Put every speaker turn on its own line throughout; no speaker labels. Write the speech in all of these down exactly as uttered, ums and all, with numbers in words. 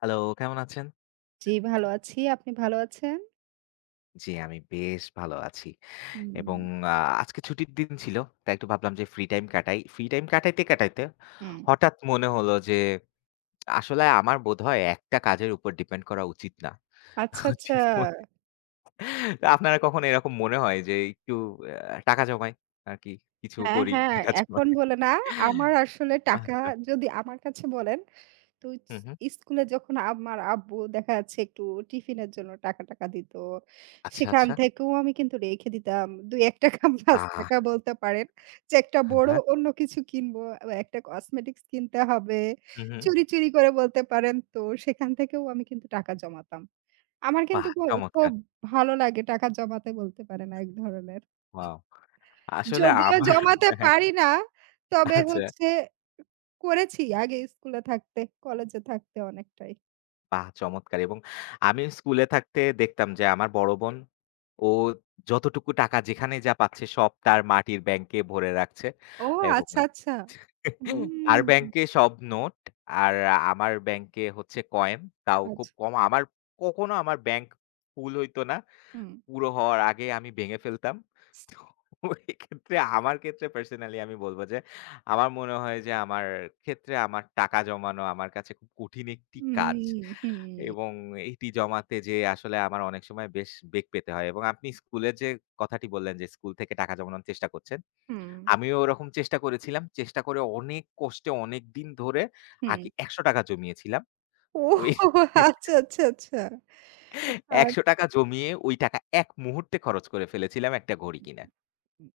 Hello, কেমন আছেন?
জি, ভালো আছি। আপনি ভালো আছেন?
জি, আমি বেশ ভালো আছি।
হুম,
এবং আ আজকে ছুটির দিন ছিল। তাই একটু ভাবলাম যে ফ্রি টাইম কাটাই। ফ্রি টাইম কাটাইতে, কাটাইতে
হুম।
হঠাৎ মনে হলো যে আসলে আমার বোধহয় একটা কাজের উপর ডিপেন্ড করা উচিত না।
আচ্ছা, আচ্ছা।
জীবন আপনারা কখনো এরকম মনে হয় যে একটু আ টাকা জমাই আরকি কিছু
হ্যাঁ,
করি,
হ্যাঁ।
টাকা জমাই।
এখন বলে না। আমার আসলে টাকা
আচ্ছা।
যদি আমার কাছে বলেন, তো
হুম, হুম।
ইস স্কুলে যখন আমার আব্বু দেখা যাচ্ছে একটু টিফিনের জন্য টাকা-টাকা দিত।
আচ্ছা,
সেখান
আচ্ছা।
থেকেও আমি কিন্তু রেখে দিতাম। ৳দুই টাকা-৳এক টাকা
বাহ!
৳পাঁচ টাকা বলতে পারেন। যে একটা
হ্যাঁ,
বড়
হ্যাঁ।
অন্য কিছু কিনবো, আ একটা কসমেটিক্স কিনতে হবে।
হুম, হুম।
চুরি, চুরি করে বলতে পারেন। তো সেখান থেকেও আমি কিন্তু টাকা জমাতাম। আমার কিন্তু
বাহ!
খু খুব
চমৎকার।
ভালো লাগে টাকা জমাতে বলতে পারেন এক ধরনের।
ওয়াও! আসলে
যদিও
আমার
জমাতে
হ্যাঁ, হ্যাঁ।
পারি না, তবে
আচ্ছা।
হচ্ছে করেছি আগে স্কুলে থাকতে, কলেজে থাকতে অনেকটাই।
বাহ! চমৎকার এবং আমি স্কুলে থাকতে দেখতাম যে আমার বড় বোন, ও যতটুকু টাকা যেখানে যা পাচ্ছে সব তার মাটির ব্যাংকে ভরে রাখছে
ও
এবং
আচ্ছা, আচ্ছা। হুম,
তার ব্যাংকে সব নোট আর আমার ব্যাংকে হচ্ছে কয়েন। তাও খুব
আচ্ছা।
কম। আমার কখনো আমার ব্যাংক ফুল হইতো না।
হুম,
পুরো হওয়ার আগে আমি ভেঙে ফেলতাম। তো এক্ষেত্রে আমার ক্ষেত্রে পার্সোনালি আমি বলব যে, আমার মনে হয় যে আমার ক্ষেত্রে আমার টাকা জমানো আমার কাছে খুব কঠিন একটি কাজ।
হুম, হুম,
এবং এটি জমাতে যেয়ে আসলে আমার অনেক সময় বেশ বেগ পেতে হয়। এবং আপনি স্কুলে যে কথাটি বললেন যে স্কুল থেকে টাকা জমানোর চেষ্টা করছেন।
হুম,
আমিও ওরকম চেষ্টা করেছিলাম। চেষ্টা করে অনেক কষ্টে অনেকদিন ধরে
হুম।
আগে ৳একশো টাকা জমিয়েছিলাম।
ওহ!
ওই
আচ্ছা, আচ্ছা, আচ্ছা।
৳একশো টাকা জমিয়ে ওই টাকা এক মুহূর্তে খরচ করে ফেলেছিলাম একটা ঘড়ি কিনে।
আ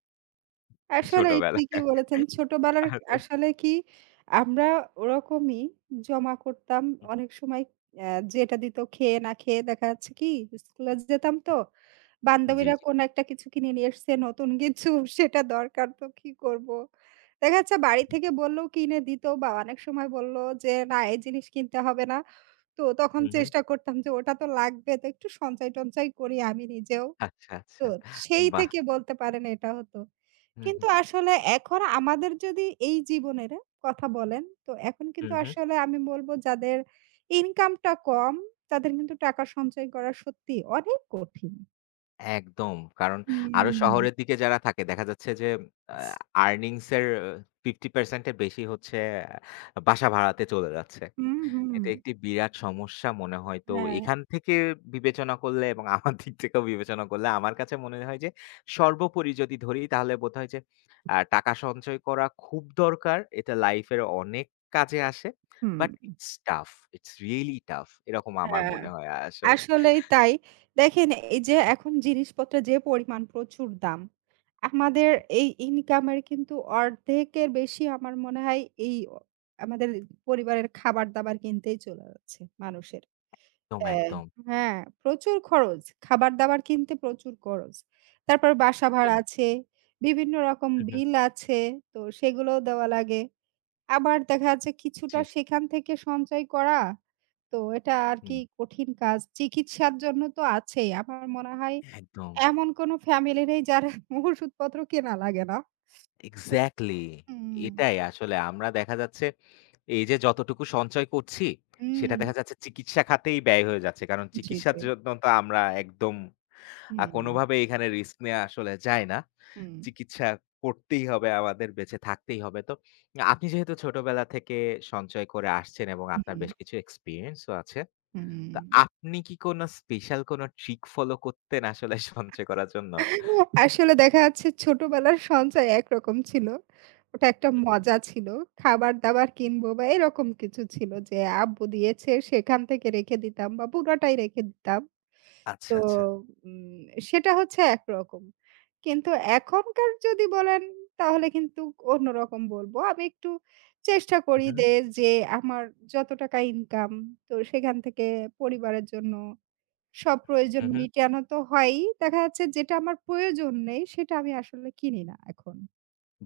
আসলেই ঠিকই
ছোটবেলায়।
বলেছেন। ছোটবেলার
আসলে
আসলে কি আমরা ওরকমই জমা করতাম। অনেক সময় অ্যা যেটা দিত খেয়ে না খেয়ে দেখা যাচ্ছে কি স্কুলে যেতাম তো
জি,
বান্ধবীরা
জি।
কোনো একটা কিছু কিনে নিয়ে এসছে নতুন কিছু সেটা দরকার তো কি করব? দেখা যাচ্ছে বাড়ি থেকে বললেও কিনে দিত বা অনেক সময় বলল যে, "না এই জিনিস কিনতে হবে না।" তো তখন
হু, হুম।
চেষ্টা করতাম যে ওটা তো লাগবে তো একটু সঞ্চয়-টঞ্চয় করি আমি নিজেও।
আচ্ছা,
তো
আচ্ছা।
সেই
বাহ!
থেকে বলতে পারেন এটা হতো।
হুম,
কিন্তু
হুম।
আসলে এখন আমাদের যদি এই জীবনের কথা বলেন, তো এখন
হু,
কিন্তু
হুম।
আসলে আমি বলব যাদের ইনকামটা কম, তাদের কিন্তু টাকা সঞ্চয় করা সত্যিই অনেক কঠিন।
একদম। কারণ আরো
হুম।
শহরের দিকে যারা থাকে দেখা যাচ্ছে যে আ আর্নিংস এর পঞ্চাশ পার্সেন্ট এর বেশি হচ্ছে বাসা ভাড়াতে চলে যাচ্ছে।
হুম, হুম।
এটা একটি বিরাট সমস্যা মনে হয়। তো
হ্যাঁ।
এখান থেকে বিবেচনা করলে এবং আমার দিক থেকেও বিবেচনা করলে আমার কাছে মনে হয় যে সর্বোপরি যদি ধরি তাহলে বোধহয় যে আ টাকা সঞ্চয় করা খুব দরকার। এটা লাইফের অনেক কাজে আসে।
হুম।
But it's tough. It's really tough. এরকম আমার
হ্যাঁ।
মনে হয় আসলে।
আসলেই তাই। দেখেন এই যে এখন জিনিসপত্রের যে পরিমাণ প্রচুর দাম। আমাদের এই ইনকামের কিন্তু অর্ধেকের বেশি আমার মনে হয় এই অ আমাদের পরিবারের খাবার-দাবার কিনতেই চলে যাচ্ছে মানুষের।
একদম,
দেয়।
একদম।
হ্যাঁ, প্রচুর খরচ। খাবার-দাবার কিনতে প্রচুর খরচ। তারপর বাসা ভাড়া
আসলে।
আছে, বিভিন্ন রকম
হু, হু।
বিল আছে, তো সেগুলোও দেওয়া লাগে। আবার দেখা যাচ্ছে
জি।
কিছুটা সেখান থেকে সঞ্চয় করা, তো এটা আর
হুম।
কি কঠিন কাজ। চিকিৎসার জন্য তো আছেই। আমার মনে হয়
একদম।
এমন কোনো ফ্যামিলি নেই যার ওষুধপত্র কেনা লাগে না।
এক্সাক্টলি।
হুম,
এটাই আসলে আমরা দেখা যাচ্ছে এই যে যতটুকু সঞ্চয় করছি,
হুম,
সেটা দেখা যাচ্ছে চিকিৎসা খাতেই ব্যয় হয়ে যাচ্ছে। কারণ
জি,
চিকিৎসার
জি।
জন্য তো আমরা একদম আ
হুম,
কোনোভাবেই এখানে রিস্ক নেয়া আসলে যায় না।
হুম,
চিকিৎসা করতেই হবে আমাদের, বেঁচে থাকতেই হবে। তো আপনি যেহেতু ছোটবেলা থেকে সঞ্চয় করে আসছেন এবং আপনার
হুম,
বেশ কিছু এক্সপেরিয়েন্স ও আছে।
হুম।
তো আপনি কি কোনো স্পেশাল কোনো ট্রিক ফলো করতেন আসলে সঞ্চয় করার জন্য?
আসলে দেখা যাচ্ছে ছোটবেলার সঞ্চয় একরকম ছিল। ওটা একটা
হুম।
মজা ছিল। খাবার-দাবার কিনবো বা এরকম কিছু ছিল যে আব্বু দিয়েছে সেখান থেকে রেখে দিতাম বা পুরাটাই রেখে দিতাম।
আচ্ছা,
তো
আচ্ছা।
উম সেটা হচ্ছে একরকম। কিন্তু এখনকার যদি বলেন তাহলে কিন্তু অন্যরকম বলবো। আমি একটু চেষ্টা করি
হুম, হুম,
দে যে আমার যত টাকা ইনকাম তো সেখান থেকে পরিবারের জন্য সব প্রয়োজন
হুম, হুম।
মিটানো তো হয়ই। দেখা যাচ্ছে যেটা আমার প্রয়োজন নেই সেটা আমি আসলে কিনি না এখন।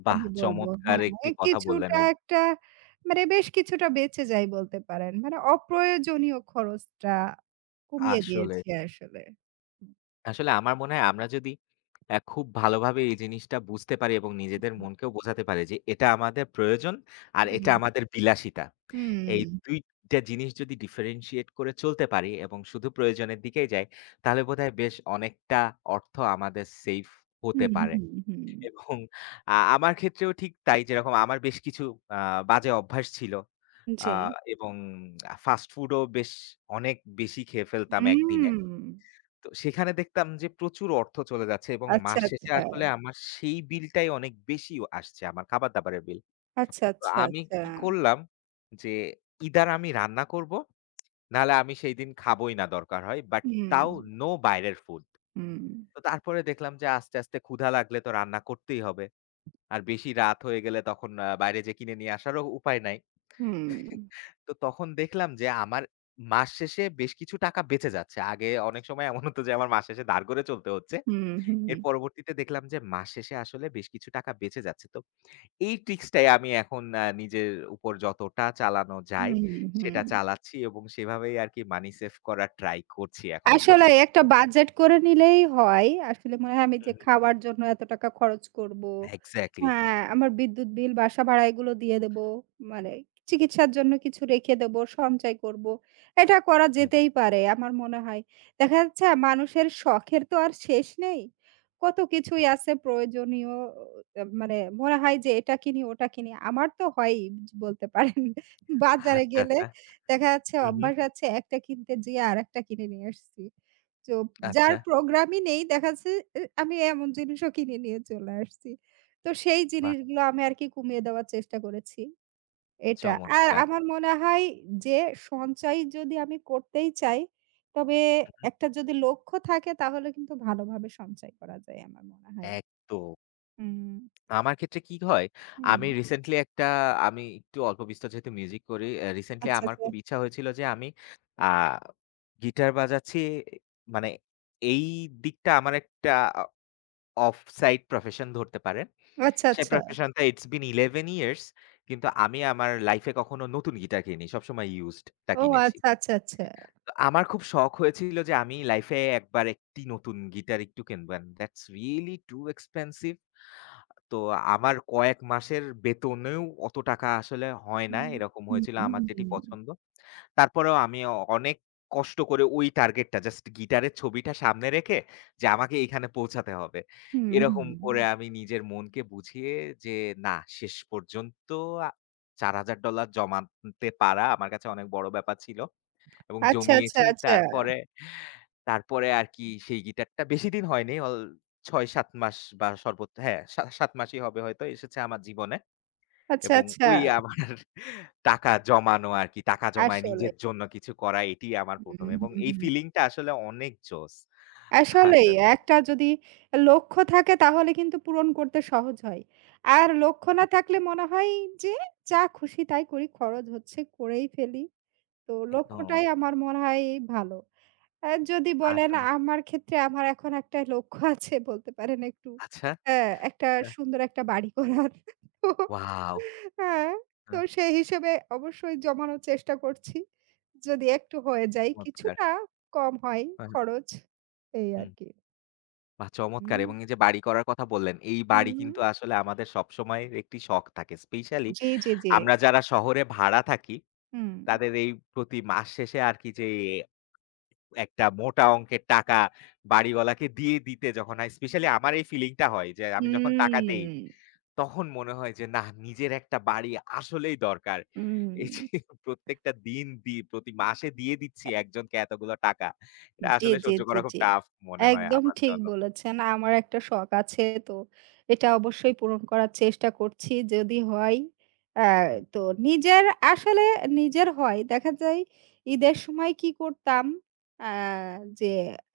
বাহ!
আমি বলবো
চমৎকার
হ্যাঁ,
একটি
এ
কথা বললেন
কিছুটা
এই
একটা মানে বেশ কিছুটা বেঁচে যাই বলতে পারেন। মানে অপ্রয়োজনীয় খরচটা কমিয়ে
আসলে।
দিয়েছি আসলে।
আসলে আমার মনে হয় আমরা যদি অ্যা খুব ভালোভাবে এই জিনিসটা বুঝতে পারি এবং নিজেদের মনকেও বোঝাতে পারি যে এটা আমাদের প্রয়োজন আর এটা আমাদের বিলাসিতা। এই
হুম,
দুই টা জিনিস যদি differentiate করে চলতে পারি এবং শুধু প্রয়োজনের দিকেই যাই, তাহলে বোধহয় বেশ অনেকটা অর্থ আমাদের সেইভ হতে
হুম,
পারে।
হুম, হুম।
এবং আ আমার ক্ষেত্রেও ঠিক তাই যেরকম আমার বেশ কিছু আ বাজে অভ্যাস ছিল। আ
জি।
এবং ফাস্ট ফুডও বেশ অনেক বেশি খেয়ে ফেলতাম
হুম।
একদিনে। তো সেখানে দেখতাম যে প্রচুর অর্থ চলে যাচ্ছে এবং
আচ্ছা,
মাস শেষে
আচ্ছা।
আসলে আমার সেই বিলটাই অনেক বেশি আসছে আমার খাবার-দাবারের বিল।
আচ্ছা,
তো
আচ্ছা,
আমি
আচ্ছা।
কি করলাম যে ইদার আমি রান্না করব, নাহলে আমি সেইদিন খাবোই না দরকার হয়। বাট
হুম,
তাও নো বাইরের ফুড।
হুম,
তো তারপরে দেখলাম যে আস্তে, আস্তে ক্ষুধা লাগলে তো রান্না করতেই হবে। আর বেশি রাত হয়ে গেলে তখন আ বাইরে যেয়ে কিনে নিয়ে আসারও উপায় নাই।
হুম,
তো তখন দেখলাম যে আমার মাস শেষে বেশ কিছু টাকা বেঁচে যাচ্ছে। আগে অনেক সময় এমন হতো যে আমার মাস শেষে ধার করে চলতে হচ্ছে।
হুম, হুম,
এর পরবর্তীতে দেখলাম যে মাস শেষে আসলে বেশ কিছু টাকা বেঁচে যাচ্ছে। তো এই ট্রিক্সটাই আমি এখন আ নিজের উপর যতটা চালানো যায়
হুম, হুম।
সেটা চালাচ্ছি এবং সেভাবেই আরকি মানি সেভ করার ট্রাই করছি এখনো
আসলে
পর্যন্ত।
একটা বাজেট করে নিলেই হয়। আসলে মনে হয় আমি যে
হুম, হুম।
খাওয়ার জন্য এত টাকা খরচ করব।
এক্সাক্টলি।
হ্যাঁ, আমার বিদ্যুৎ বিল, বাসা ভাড়া এগুলো দিয়ে দেব। মানে চিকিৎসার জন্য কিছু রেখে দেব, সঞ্চয় করব। এটা করা
হুম।
যেতেই পারে আমার মনে হয়। দেখা যাচ্ছে মানুষের শখের তো আর শেষ নেই। কত কিছুই আছে প্রয়োজনীয় অ মানে মনে হয় যে এটা কিনি, ওটা কিনি। আমার তো হয়ই বলতে পারেন বাজারে
আচ্ছা,
গেলে
আচ্ছা।
দেখা যাচ্ছে
হু, হু।
অভ্যাস আছে একটা কিনতে যেয়ে আরেকটা কিনে নিয়ে আসছি। তো যার
আচ্ছা।
প্রোগ্রামই নেই দেখা যাচ্ছে এ আমি এমন জিনিসও কিনে নিয়ে চলে আসছি। তো সেই
বাহ!
জিনিসগুলো আমি আরকি কমিয়ে দেওয়ার চেষ্টা করেছি। এটা। আর
চমৎকার।
আমার মনে হয় যে সঞ্চয় যদি আমি করতেই চাই, তবে একটা যদি লক্ষ্য থাকে তাহলে কিন্তু ভালোভাবে সঞ্চয় করা যায় আমার মনে হয়।
একদম।
হুম,
আমার ক্ষেত্রে কি হয়,
হুম।
আমি রিসেন্টলি একটা আমি একটু অল্প বিস্তর যেহেতু মিউজিক করি, অ্যা রিসেন্টলি
আচ্ছা,
আমার
আচ্ছা।
খুব ইচ্ছা হয়েছিল যে আমি আ গিটার বাজাচ্ছি মানে এই দিকটা আমার একটা অ অফ সাইড প্রফেশন ধরতে পারেন।
আচ্ছা,
সেই
আচ্ছা।
প্রফেশনটা ইটস বিন এগারো ইয়ার্স কিন্তু আমি আমার লাইফে কখনো নতুন গিটার কিনিনি। সবসময় ইউজড টা
ও
কিনেছি।
আচ্ছা, আচ্ছা, আচ্ছা।
তো আমার খুব শখ হয়েছিল যে আমি লাইফে একবার একটি নতুন গিটার একটু কিনবেন। That's really too expensive. তো আমার কয়েক মাসের বেতনেও অত টাকা আসলে হয় না।
হুম।
এরকম
হুম,
হয়েছিল
হুম,
আমার
হুম,
যেটি
হুম।
পছন্দ। তারপরেও আমি অ অনেক কষ্ট করে ওই টার্গেটটা জাস্ট গিটারের ছবিটা সামনে রেখে যে আমাকে এখানে পৌঁছাতে হবে।
হুম
এরকম করে আমি নিজের মনকে বুঝিয়ে যে না শেষ পর্যন্ত আ চার হাজার ডলার জমাতে পারা আমার কাছে অনেক বড় ব্যাপার ছিল। এবং
আচ্ছা, আচ্ছা,
জমিয়েছি।
আচ্ছা।
তারপরে, তারপরে আরকি সেই গিটারটা বেশিদিন হয়নি। অল ছয় সাত মাস বা সর্বোচ্চ হ্যাঁ, সা সাত মাসই হবে হয়তো এসেছে আমার জীবনে।
আচ্ছা,
এবং
আচ্ছা।
ওই আমার টাকা জমানো আরকি। টাকা জমায়
আসলেই।
নিজের জন্য কিছু করা এটি আমার ১ম
হুম,
এবং
হুম,
এই
হুম।
ফিলিংটা আসলে অনেক জোস।
আসলেই
আসলে
একটা যদি লক্ষ্য থাকে তাহলে কিন্তু পূরণ করতে সহজ হয়। আর লক্ষ্য না
একদম,
থাকলে মনে হয় যে যা খুশি তাই করি খরচ হচ্ছে করেই ফেলি। তো
একদম
লক্ষ্যটাই আমার মনে হয় ভালো। অ্যা যদি বলেন
আসলে
আমার ক্ষেত্রে আমার এখন একটা লক্ষ্য আছে বলতে পারেন একটু
আচ্ছা।
অ্যা একটা
হ্যাঁ,
সুন্দর একটা বাড়ি করার। তো
ওয়াও!
হ্যাঁ, তো
হ্যাঁ,
সেই হিসেবে অবশ্যই জমানোর চেষ্টা করছি। যদি একটু হয়ে যায়
চমৎকার।
কিছুটা কম হয়
হ্যাঁ, হ্যাঁ।
খরচ এই
হুম।
আরকি।
বাহ! চমৎকার
হুম।
এবং এই যে বাড়ি করার কথা বললেন, এই বাড়ি
হুম,
কিন্তু আসলে আমাদের সবসময়ের একটি শখ থাকে। স্পেশালি
জি, জি, জি।
আমরা যারা শহরে ভাড়া থাকি,
হুম।
তাদের এই প্রতি মাস শেষে আর কি যে একটা মোটা অঙ্কের টাকা বাড়িওয়ালাকে দিয়ে দিতে যখন হয়, স্পেশালি আমার এই ফিলিংটা হয় যে আমি যখন টাকা দেই,
হুম,
তখন মনে হয় যে না নিজের একটা বাড়ি আসলেই দরকার।
হুম।
এই যে প্রত্যেকটা দিন দি প্রতি মাসে দিয়ে দিচ্ছি একজনকে এতগুলো টাকা। এটা
জি,
আসলে
জি,
সহ্য
জি,
করা খুব
জি।
টাফ মনে হয়
একদম
আমার
ঠিক
জন্য।
বলেছেন। আমার একটা শখ আছে তো এটা অবশ্যই পূরণ করার চেষ্টা করছি যদি হয়। আ
হুম।
তো নিজের আসলে নিজের হয়। দেখা যায় ঈদের সময় কি করতাম আ যে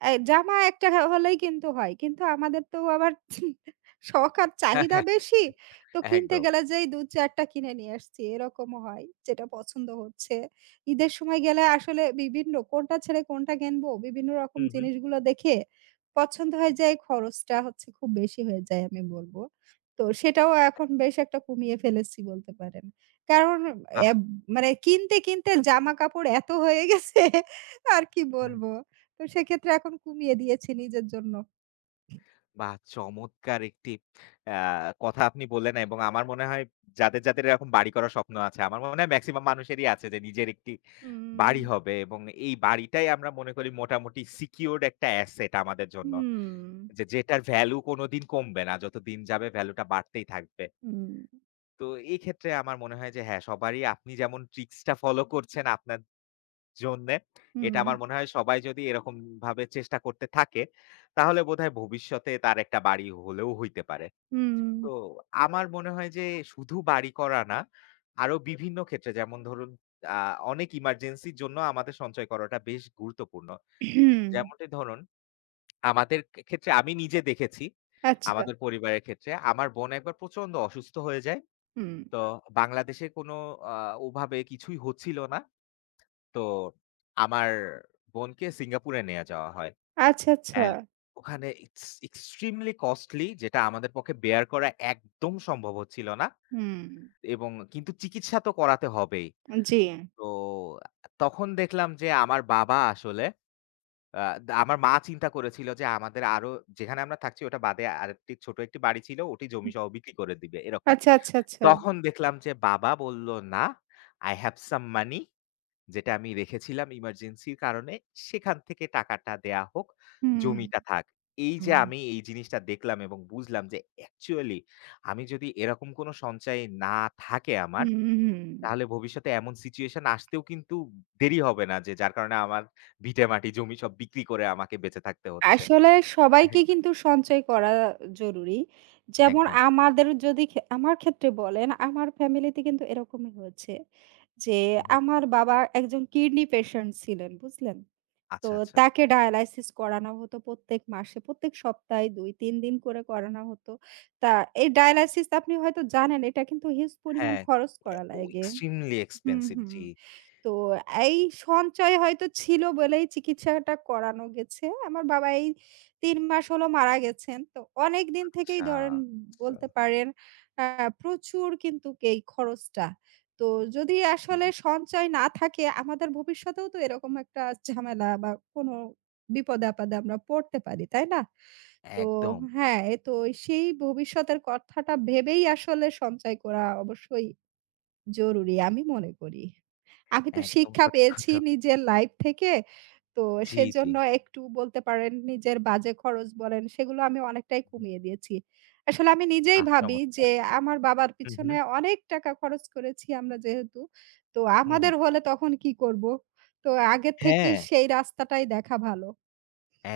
এ জামা একটা হ হলেই কিন্তু হয়। কিন্তু আমাদের তো আবার শখ আর চাহিদা
হ্যাঁ,
বেশি। তো
হ্যাঁ,
কিনতে
একদম।
গেলে যেই দুই চারটা টা কিনে নিয়ে আসছি এরকমও হয় যেটা পছন্দ হচ্ছে। ঈদের সময় গেলে আসলে বিভিন্ন কোনটা ছেড়ে কোনটা কিনবো বিভিন্ন রকম
হুম, হুম।
জিনিসগুলো দেখে পছন্দ হয়ে যায় খরচটা হচ্ছে খুব বেশি হয়ে যায় আমি বলব। তো সেটাও এখন বেশ একটা কমিয়ে ফেলেছি বলতে পারেন। কারণ
বাহ!
এব মানে কিনতে, কিনতে জামাকাপড় এত হয়ে গেছে আর কি
হ্যাঁ,
বলবো। তো সেক্ষেত্রে এখন কমিয়ে দিয়েছি নিজের জন্য।
বাহ! চমৎকার একটি আ কথা আপনি বললেন এবং আমার মনে হয় যাদের, যাদের এরকম বাড়ি করার স্বপ্ন আছে, আমার মনে হয় মেক্সিমাম মানুষেরই আছে যে নিজের একটি
হুম।
বাড়ি হবে এবং এই বাড়িটাই আমরা মনে করি মোটামুটি সিকিউরড একটা অ্যাসেট আমাদের জন্য।
হুম,
যে যেটার ভ্যালু কোনদিন কমবে না। যত দিন যাবে ভ্যালুটা বাড়তেই থাকবে।
হুম,
তো এই ক্ষেত্রে আমার মনে হয় যে হ্যাঁ, সবারই আপনি যেমন ট্রিক্সটা ফলো করছেন আপনার জন্যে। এটা
হুম,
আমার মনে হয় সবাই যদি এরকমভাবে চেষ্টা করতে থাকে, তাহলে বোধহয় ভবিষ্যতে তার একটা বাড়ি হলেও হইতে পারে।
হুম,
তো আমার মনে হয় যে শুধু বাড়ি করা না, আরো বিভিন্ন ক্ষেত্রে যেমন ধরুন আ অনেক ইমার্জেন্সির জন্য আমাদের সঞ্চয় করাটা বেশ গুরুত্বপূর্ণ। যেমনটি ধরুন আমাদের খে ক্ষেত্রে আমি নিজে দেখেছি,
আচ্ছা,
আমাদের পরিবারের ক্ষেত্রে আমার বোন একবার প্রচন্ড অসুস্থ হয়ে যায়।
হুম,
তো বাংলাদেশে কোনো আ ওভাবে কিছুই হচ্ছিল না। তো আমার বোনকে সিঙ্গাপুরে নিয়ে যাওয়া হয়।
আচ্ছা, আচ্ছা,
অ্যান্ড ওখানে ইটস এক্সট্রিমলি কস্টলি যেটা আমাদের পক্ষে বেয়ার করা একদম সম্ভব হচ্ছিল না।
হুম।
এবং কিন্তু চিকিৎসা তো করাতে হবেই।
জি।
তো তখন দেখলাম যে আমার বাবা আসলে আ আমার মা চিন্তা করেছিল যে আমাদের আরো যেখানে আমরা থাকছি ওটা বাদে আরেকটি ছোট একটি বাড়ি ছিল ওটি জমিসহ বিক্রি করে দিবে এরকম।
আচ্ছা, আচ্ছা, আচ্ছা।
তখন দেখলাম যে বাবা বলল, "না, I have some money" যেটা আমি রেখেছিলাম ইমার্জেন্সির কারণে, সেখান থেকে টাকাটা দেয়া হোক,
হুম।
জমিটা থাক। এই যে
হুম,
আমি এই জিনিসটা দেখলাম এবং বুঝলাম যে অ্যাকচুয়ালি আমি যদি এরকম কোনো সঞ্চয় না থাকে আমার,
হুম, হুম।
তাহলে ভবিষ্যতে এমন সিচুয়েশন আসতেও কিন্তু দেরি হবে না যে যার কারণে আমার ভিটেমাটি, জমি সব বিক্রি করে আমাকে বেঁচে থাকতে হচ্ছে।
আসলে সবাইকে
একদম।
কিন্তু সঞ্চয় করা জরুরি। যেমন
একদম।
আমাদের যদি খে আমার ক্ষেত্রে বলেন, আমার ফ্যামিলিতে কিন্তু এরকমই হয়েছে যে,
হু, হু।
আমার বাবা একজন কিডনি পেশেন্ট ছিলেন, বুঝলেন? তো
আচ্ছা, আচ্ছা।
তাকে ডায়ালাইসিস করানো হতো প্রত্যেক মাসে, প্রত্যেক সপ্তাহে দুই তিন দিন করে করানো হতো। তা এই ডায়ালাইসিস আপনি হয়তো জানেন, এটা কিন্তু হিউজ পরিমাণ
হ্যাঁ,
খরচ করা
ও
লাগে।
এক্সট্রিমলি
হুম,
এক্সপেনসিভ
হুম।
জি।
তো এই সঞ্চয় হয়তো ছিল বলেই চিকিৎসাটা করানো গেছে। আমার বাবা এই তিন মাস হলো মারা গেছেন। তো অনেকদিন থেকেই
আচ্ছা।
ধরেন
আচ্ছা।
বলতে পারেন আ প্রচুর কিন্তু এই খরচটা। তো যদি
জি,
আসলে
জি।
সঞ্চয় না থাকে আমাদের ভবিষ্যতেও তো এরকম একটা ঝামেলা বা কোনো বিপদে-আপদে আমরা পড়তে পারি, তাই না? তো
একদম,
হ্যাঁ, এ তো সেই ভবিষ্যতের কথাটা ভেবেই আসলে সঞ্চয় করা অবশ্যই জরুরি আমি মনে করি। আমি তো
একদম
শিক্ষা
সঠিক
পেয়েছি
কথা।
নিজের লাইফ থেকে। তো
জি, জি।
সেজন্য একটু বলতে পারেন নিজের বাজে খরচ বলেন সেগুলো আমি অনেকটাই কমিয়ে দিয়েছি। আসলে আমি নিজেই
বাহ!
ভাবি যে
চমৎকার।
আমার বাবার
হুম, হুম।
পিছনে অনেক টাকা খরচ করেছি আমরা যেহেতু, তো
হুম,
আমাদের
হুম।
হলে তখন কি করব? তো আগের থেকেই
হ্যাঁ,
সেই রাস্তাটাই দেখা ভালো।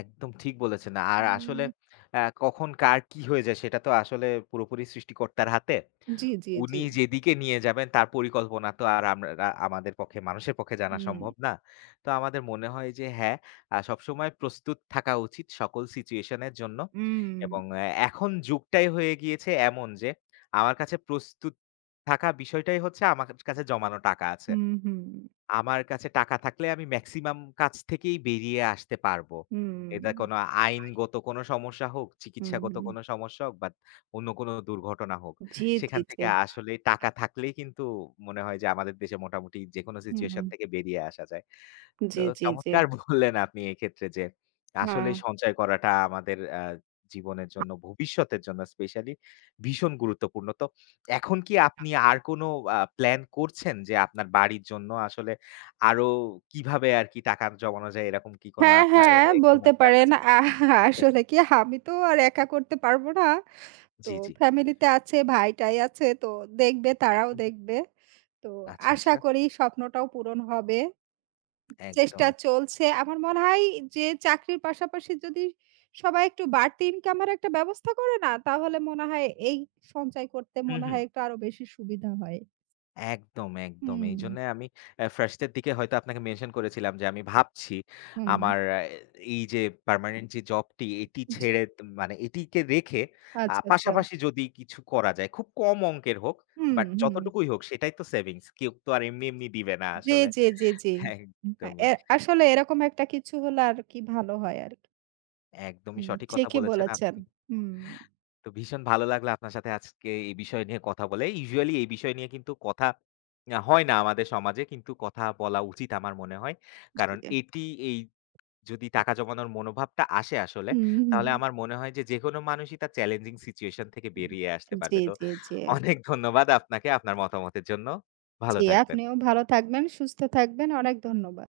একদম ঠিক বলেছেন। আর আসলে
উম
আ কখন কার কি হয়ে যায় সেটা তো আসলে পুরোপুরি সৃষ্টিকর্তার হাতে।
জি, জি, জি।
উনি যেদিকে নিয়ে যাবেন তার পরিকল্পনা তো আর আমরা আমাদের পক্ষে মানুষের পক্ষে জানা
হুম,
সম্ভব না। তো আমাদের মনে হয় যে হ্যাঁ, আ সবসময় প্রস্তুত থাকা উচিত সকল সিচুয়েশন এর জন্য। এবং
উম
অ্যা এখন যুগটাই হয়ে গিয়েছে এমন যে আমার কাছে প্রস্তুত থাকা বিষয়টাই হচ্ছে আমার কাছে জমানো টাকা আছে।
হুম, হুম,
আমার কাছে টাকা থাকলে আমি মেক্সিমাম কাজ থেকেই বেরিয়ে আসতে পারবো।
হুম,
এটা কোনো আইনগত কোনো সমস্যা হোক, চিকিৎসাগত
হুম,
কোনো সমস্যা হোক বা অন্য কোনো দুর্ঘটনা হোক।
জি, জি,
সেখান
জি।
থেকে আসলে টাকা থাকলেই কিন্তু মনে হয় যে আমাদের দেশে মোটামুটি যেকোনো
হুম,
সিচুয়েশন
হুম
থেকে বেরিয়ে আসা যায়। তো
জি, জি, জি।
চমৎকার বললেন আপনি এক্ষেত্রে যে,
হ্যাঁ।
আসলেই সঞ্চয় করাটা আমাদের আ জীবনের জন্য, ভবিষ্যতের জন্য স্পেশালি ভীষণ গুরুত্বপূর্ণ। তো এখন কি আপনি আর কোনো আ প্ল্যান করছেন যে, আপনার বাড়ির জন্য আসলে আরো কিভাবে আরকি টাকা জমানো যায় এরকম কি কোনো
হ্যাঁ,
আপনার
হ্যাঁ
এ কোনো
বলতে
প্ল্যান
পারেন।
আছে?
আহ আসলে কি আমি তো আর একা করতে পারবো না। তো
জি, জি।
ফ্যামিলিতে আছে, ভাই-টাই আছে। তো দেখবে, তারাও
হুম,
দেখবে। তো
আচ্ছা,
আশা
আচ্ছা।
করি স্বপ্নটাও পূরণ হবে। চেষ্টা
একদম।
চলছে। আমার মনে হয় যে চাকরির পাশাপাশি যদি সবাই একটু বাড়তি ইনকামের একটা ব্যবস্থা করে না, তাহলে মনে হয় এই সঞ্চয় করতে
হুম,
মনে
হুম।
হয় একটু আরো বেশি সুবিধা হয়।
একদম, একদম।
হুম,
এইজন্য আমি অ্যা ফার্স্টের দিকে হয়তো আপনাকে মেনশন করেছিলাম যে আমি ভাবছি
হুম।
আমার আ এই যে পার্মানেন্ট যে জবটি এটি ছেড়ে ত- মানে এটিকে রেখে আ
আচ্ছা, আচ্ছা।
পাশাপাশি যদি কিছু করা যায় খুব কম অঙ্কের হোক
হুম,
বাট
হুম।
যতটুকুই হোক সেটাই তো সেভিংস। কেউ তো আর এমনি, এমনি দিবে না
জি,
আসলে।
জি, জি, জি। আ
একদমই,
এ আসলে এরকম একটা কিছু হলে আর কি ভালো হয় আরকি।
একদমই
হুম,
সঠিক কথা
ঠিকই
বলেছেন
বলেছেন।
আপনি।
হুম,
তো ভীষণ ভালো লাগলো আপনার সাথে আজকে এই বিষয় নিয়ে কথা বলে। ইউজুয়ালি এই বিষয় নিয়ে কিন্তু কথা আ হয় না আমাদের সমাজে। কিন্তু কথা বলা উচিত আমার মনে হয়। কারণ
জি।
এটি এই যদি টাকা জমানোর মনোভাবটা আসে আসলে,
হুম, হুম।
তাহলে আমার মনে হয় যে যেকোনো মানুষই তার চ্যালেঞ্জিং সিচুয়েশন থেকে বেরিয়ে আসতে
হুম। জি,
পারবে। তো
জি, জি।
অনেক ধন্যবাদ আপনাকে আপনার মতামতের জন্য। ভালো
জি,
থাকবেন।
আপনিও ভালো থাকবেন, সুস্থ থাকবেন। অনেক ধন্যবাদ।